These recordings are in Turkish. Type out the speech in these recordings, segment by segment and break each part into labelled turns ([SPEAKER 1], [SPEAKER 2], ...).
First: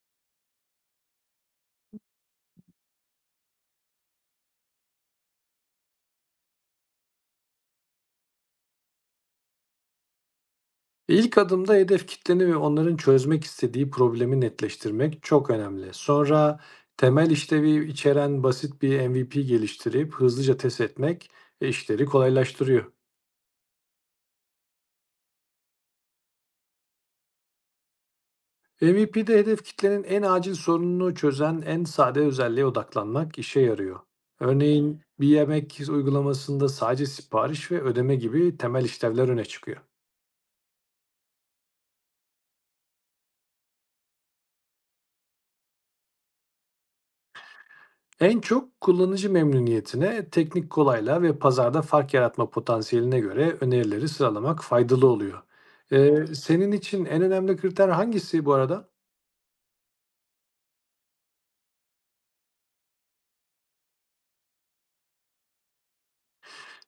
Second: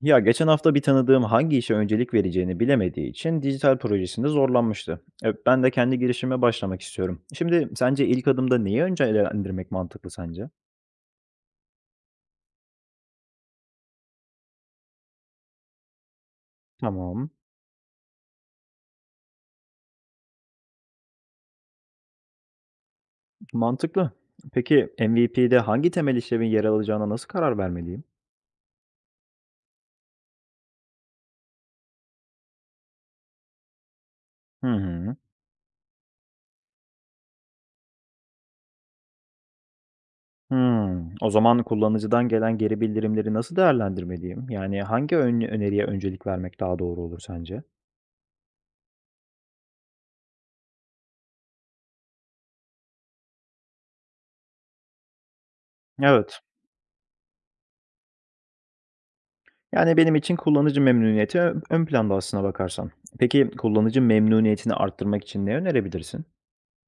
[SPEAKER 1] Ya geçen hafta bir tanıdığım hangi işe öncelik vereceğini bilemediği için dijital projesinde zorlanmıştı. Ben de kendi girişime başlamak istiyorum. Şimdi sence ilk adımda neyi öncelendirmek mantıklı sence?
[SPEAKER 2] İlk adımda hedef kitleni ve onların çözmek istediği problemi netleştirmek çok önemli. Sonra temel
[SPEAKER 1] Tamam,
[SPEAKER 2] işlevi içeren basit bir MVP geliştirip hızlıca test etmek işleri kolaylaştırıyor.
[SPEAKER 1] mantıklı. Peki MVP'de hangi temel işlevin yer alacağına nasıl karar vermeliyim?
[SPEAKER 2] MVP'de hedef kitlenin en acil sorununu çözen en sade özelliğe odaklanmak işe yarıyor.
[SPEAKER 1] Hı
[SPEAKER 2] Örneğin
[SPEAKER 1] hı.
[SPEAKER 2] bir yemek uygulamasında sadece sipariş ve ödeme gibi temel işlevler öne çıkıyor.
[SPEAKER 1] Hmm. O zaman kullanıcıdan gelen geri bildirimleri nasıl değerlendirmeliyim? Yani hangi öneriye öncelik vermek daha doğru olur sence?
[SPEAKER 2] En çok kullanıcı memnuniyetine, teknik kolaylığa ve pazarda fark yaratma potansiyeline göre önerileri sıralamak faydalı oluyor.
[SPEAKER 1] Evet,
[SPEAKER 2] Senin için en önemli kriter hangisi bu arada?
[SPEAKER 1] yani, benim için kullanıcı memnuniyeti ön planda aslına bakarsan. Peki, kullanıcı memnuniyetini arttırmak için ne önerebilirsin?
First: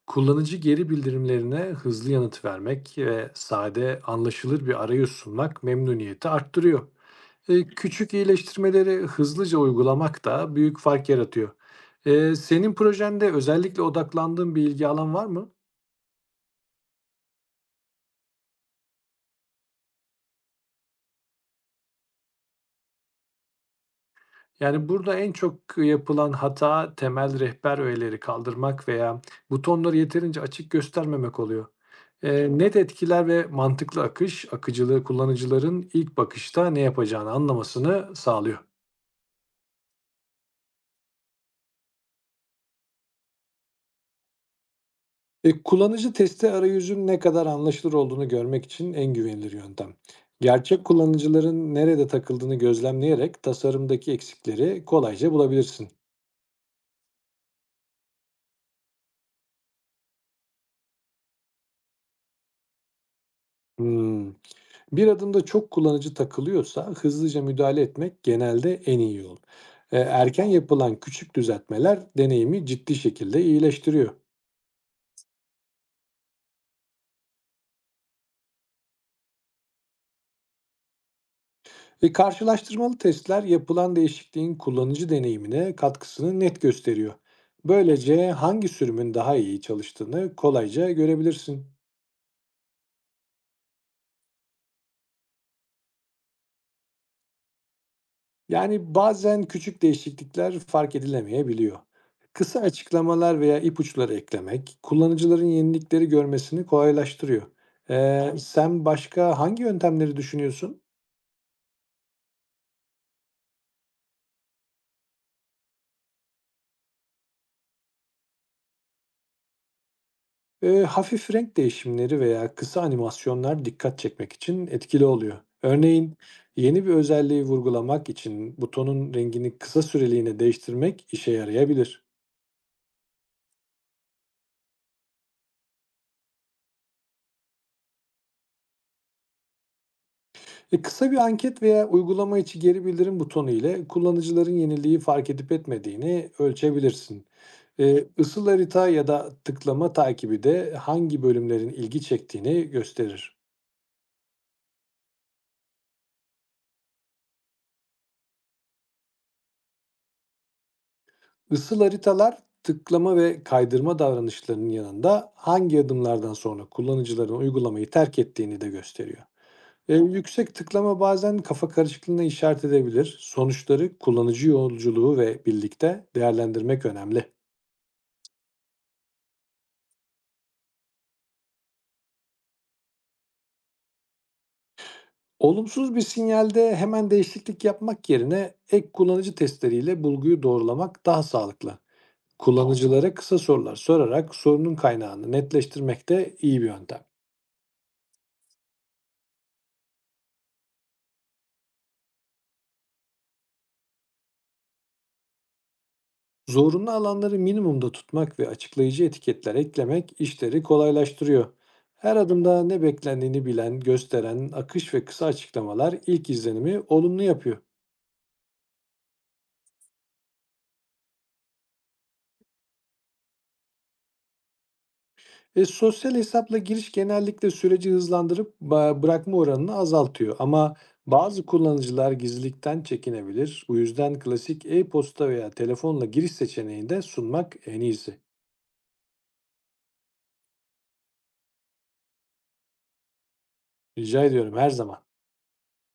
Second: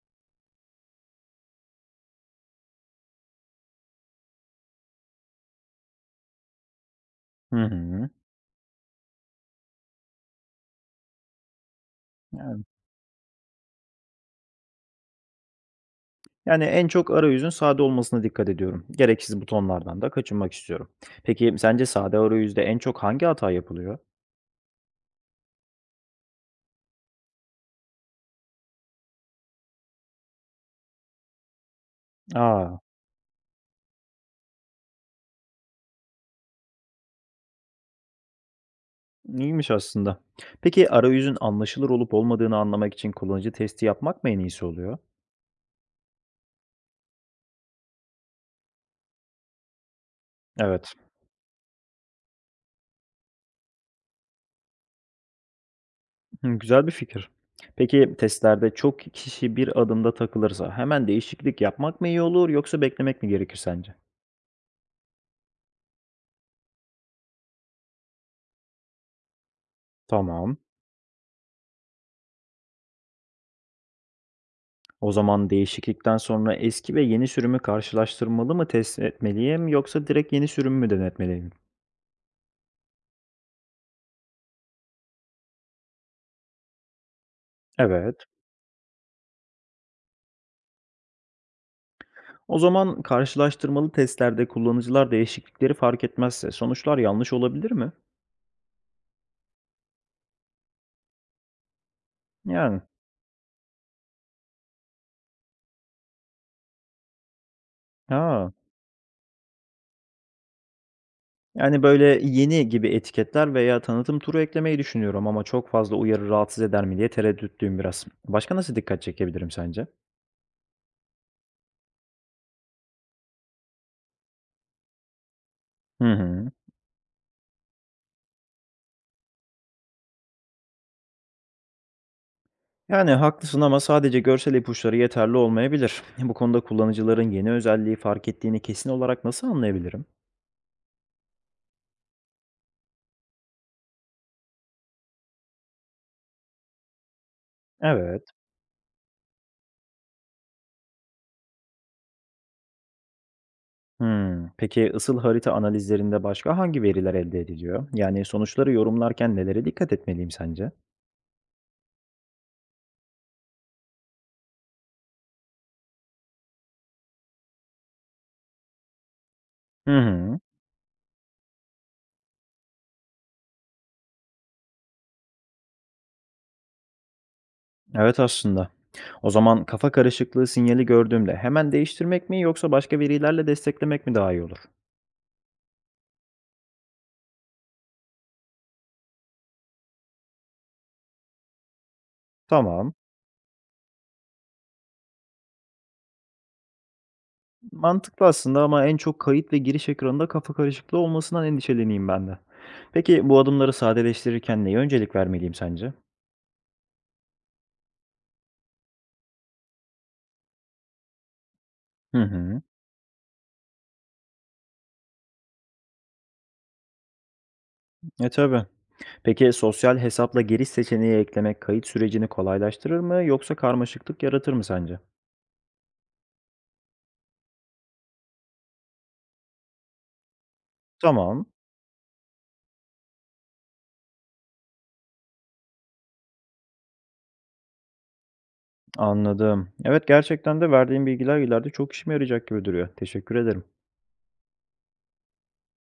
[SPEAKER 2] Kullanıcı geri bildirimlerine hızlı yanıt vermek ve sade, anlaşılır bir arayüz sunmak memnuniyeti arttırıyor.
[SPEAKER 1] Hı hı.
[SPEAKER 2] Küçük iyileştirmeleri hızlıca uygulamak da büyük fark yaratıyor.
[SPEAKER 1] Yani
[SPEAKER 2] Senin projende özellikle odaklandığın bir ilgi alan var mı?
[SPEAKER 1] yani, en çok arayüzün sade olmasına dikkat ediyorum. Gereksiz butonlardan da kaçınmak istiyorum. Peki, sence sade arayüzde en çok hangi hata yapılıyor?
[SPEAKER 2] Yani, burada en çok yapılan hata temel rehber öğeleri kaldırmak veya butonları yeterince açık göstermemek oluyor. Net
[SPEAKER 1] A!
[SPEAKER 2] etkiler ve mantıklı akış, akıcılığı kullanıcıların ilk bakışta ne yapacağını anlamasını sağlıyor.
[SPEAKER 1] İyiymiş aslında. Peki, arayüzün anlaşılır olup olmadığını anlamak için kullanıcı testi yapmak mı en iyisi oluyor?
[SPEAKER 2] Kullanıcı testi arayüzün ne kadar anlaşılır olduğunu görmek için en güvenilir yöntem. Gerçek
[SPEAKER 1] Evet.
[SPEAKER 2] kullanıcıların nerede takıldığını gözlemleyerek tasarımdaki eksikleri kolayca bulabilirsin.
[SPEAKER 1] Hımm, güzel bir fikir. Peki testlerde çok kişi bir adımda takılırsa hemen değişiklik yapmak mı iyi olur yoksa beklemek mi gerekir sence?
[SPEAKER 2] Hmm. Bir adımda çok kullanıcı takılıyorsa hızlıca müdahale etmek genelde en iyi yol. Erken
[SPEAKER 1] Tamam.
[SPEAKER 2] yapılan küçük düzeltmeler deneyimi ciddi şekilde iyileştiriyor.
[SPEAKER 1] O zaman değişiklikten sonra eski ve yeni sürümü karşılaştırmalı mı test etmeliyim yoksa direkt yeni sürümü mü denetmeliyim?
[SPEAKER 2] Ve karşılaştırmalı testler yapılan değişikliğin kullanıcı deneyimine katkısını net gösteriyor.
[SPEAKER 1] Evet.
[SPEAKER 2] Böylece hangi sürümün daha iyi çalıştığını kolayca görebilirsin.
[SPEAKER 1] O zaman karşılaştırmalı testlerde kullanıcılar değişiklikleri fark etmezse sonuçlar yanlış olabilir mi?
[SPEAKER 2] Yani bazen küçük değişiklikler fark edilemeyebiliyor. Kısa
[SPEAKER 1] Yani.
[SPEAKER 2] açıklamalar veya ipuçları eklemek kullanıcıların yenilikleri görmesini kolaylaştırıyor.
[SPEAKER 1] A!
[SPEAKER 2] Sen başka hangi yöntemleri düşünüyorsun?
[SPEAKER 1] Yani, böyle, "yeni" gibi etiketler veya tanıtım turu eklemeyi düşünüyorum ama çok fazla uyarı rahatsız eder mi diye tereddütlüyüm biraz. Başka nasıl dikkat çekebilirim sence?
[SPEAKER 2] Hafif renk değişimleri veya kısa animasyonlar dikkat çekmek için etkili oluyor.
[SPEAKER 1] Hı
[SPEAKER 2] Örneğin
[SPEAKER 1] hı.
[SPEAKER 2] yeni bir özelliği vurgulamak için butonun rengini kısa süreliğine değiştirmek işe yarayabilir.
[SPEAKER 1] Yani, haklısın ama sadece görsel ipuçları yeterli olmayabilir. Bu konuda kullanıcıların yeni özelliği fark ettiğini kesin olarak nasıl anlayabilirim?
[SPEAKER 2] Kısa bir anket veya uygulama içi geri bildirim butonu ile kullanıcıların yeniliği fark edip etmediğini ölçebilirsin.
[SPEAKER 1] Evet.
[SPEAKER 2] Isıl harita ya da tıklama takibi de hangi bölümlerin ilgi çektiğini gösterir.
[SPEAKER 1] Hımm. Peki ısıl harita analizlerinde başka hangi veriler elde ediliyor? Yani, sonuçları yorumlarken nelere dikkat etmeliyim sence?
[SPEAKER 2] Isıl haritalar tıklama ve kaydırma davranışlarının yanında hangi adımlardan sonra kullanıcıların uygulamayı terk ettiğini de gösteriyor.
[SPEAKER 1] Hı hı.
[SPEAKER 2] Yüksek tıklama bazen kafa karışıklığına işaret edebilir. Sonuçları kullanıcı yolculuğu ve birlikte değerlendirmek önemli.
[SPEAKER 1] Evet, aslında. O zaman kafa karışıklığı sinyali gördüğümde hemen değiştirmek mi yoksa başka verilerle desteklemek mi daha iyi olur?
[SPEAKER 2] Olumsuz bir sinyalde hemen değişiklik yapmak yerine ek kullanıcı testleriyle bulguyu doğrulamak daha sağlıklı. Tamam.
[SPEAKER 1] Tamam.
[SPEAKER 2] Kullanıcılara kısa sorular sorarak sorunun kaynağını netleştirmek de iyi bir yöntem.
[SPEAKER 1] Mantıklı aslında ama en çok kayıt ve giriş ekranında kafa karışıklığı olmasından endişeleneyim ben de. Peki bu adımları sadeleştirirken neye öncelik vermeliyim sence?
[SPEAKER 2] Zorunlu alanları minimumda tutmak ve açıklayıcı etiketler eklemek işleri kolaylaştırıyor. Her
[SPEAKER 1] Hı hı.
[SPEAKER 2] adımda ne beklendiğini bilen, gösteren akış ve kısa açıklamalar ilk izlenimi olumlu yapıyor.
[SPEAKER 1] E tabii. Peki sosyal hesapla giriş seçeneği eklemek kayıt sürecini kolaylaştırır mı yoksa karmaşıklık yaratır mı sence?
[SPEAKER 2] Sosyal hesapla giriş genellikle süreci hızlandırıp bırakma oranını azaltıyor. Ama bazı
[SPEAKER 1] Tamam.
[SPEAKER 2] kullanıcılar gizlilikten çekinebilir. Bu yüzden klasik e-posta veya telefonla giriş seçeneğini de sunmak en iyisi.
[SPEAKER 1] Anladım. Evet gerçekten de verdiğin bilgiler ileride çok işime yarayacak gibi duruyor. Teşekkür ederim.
[SPEAKER 2] Rica ediyorum her zaman.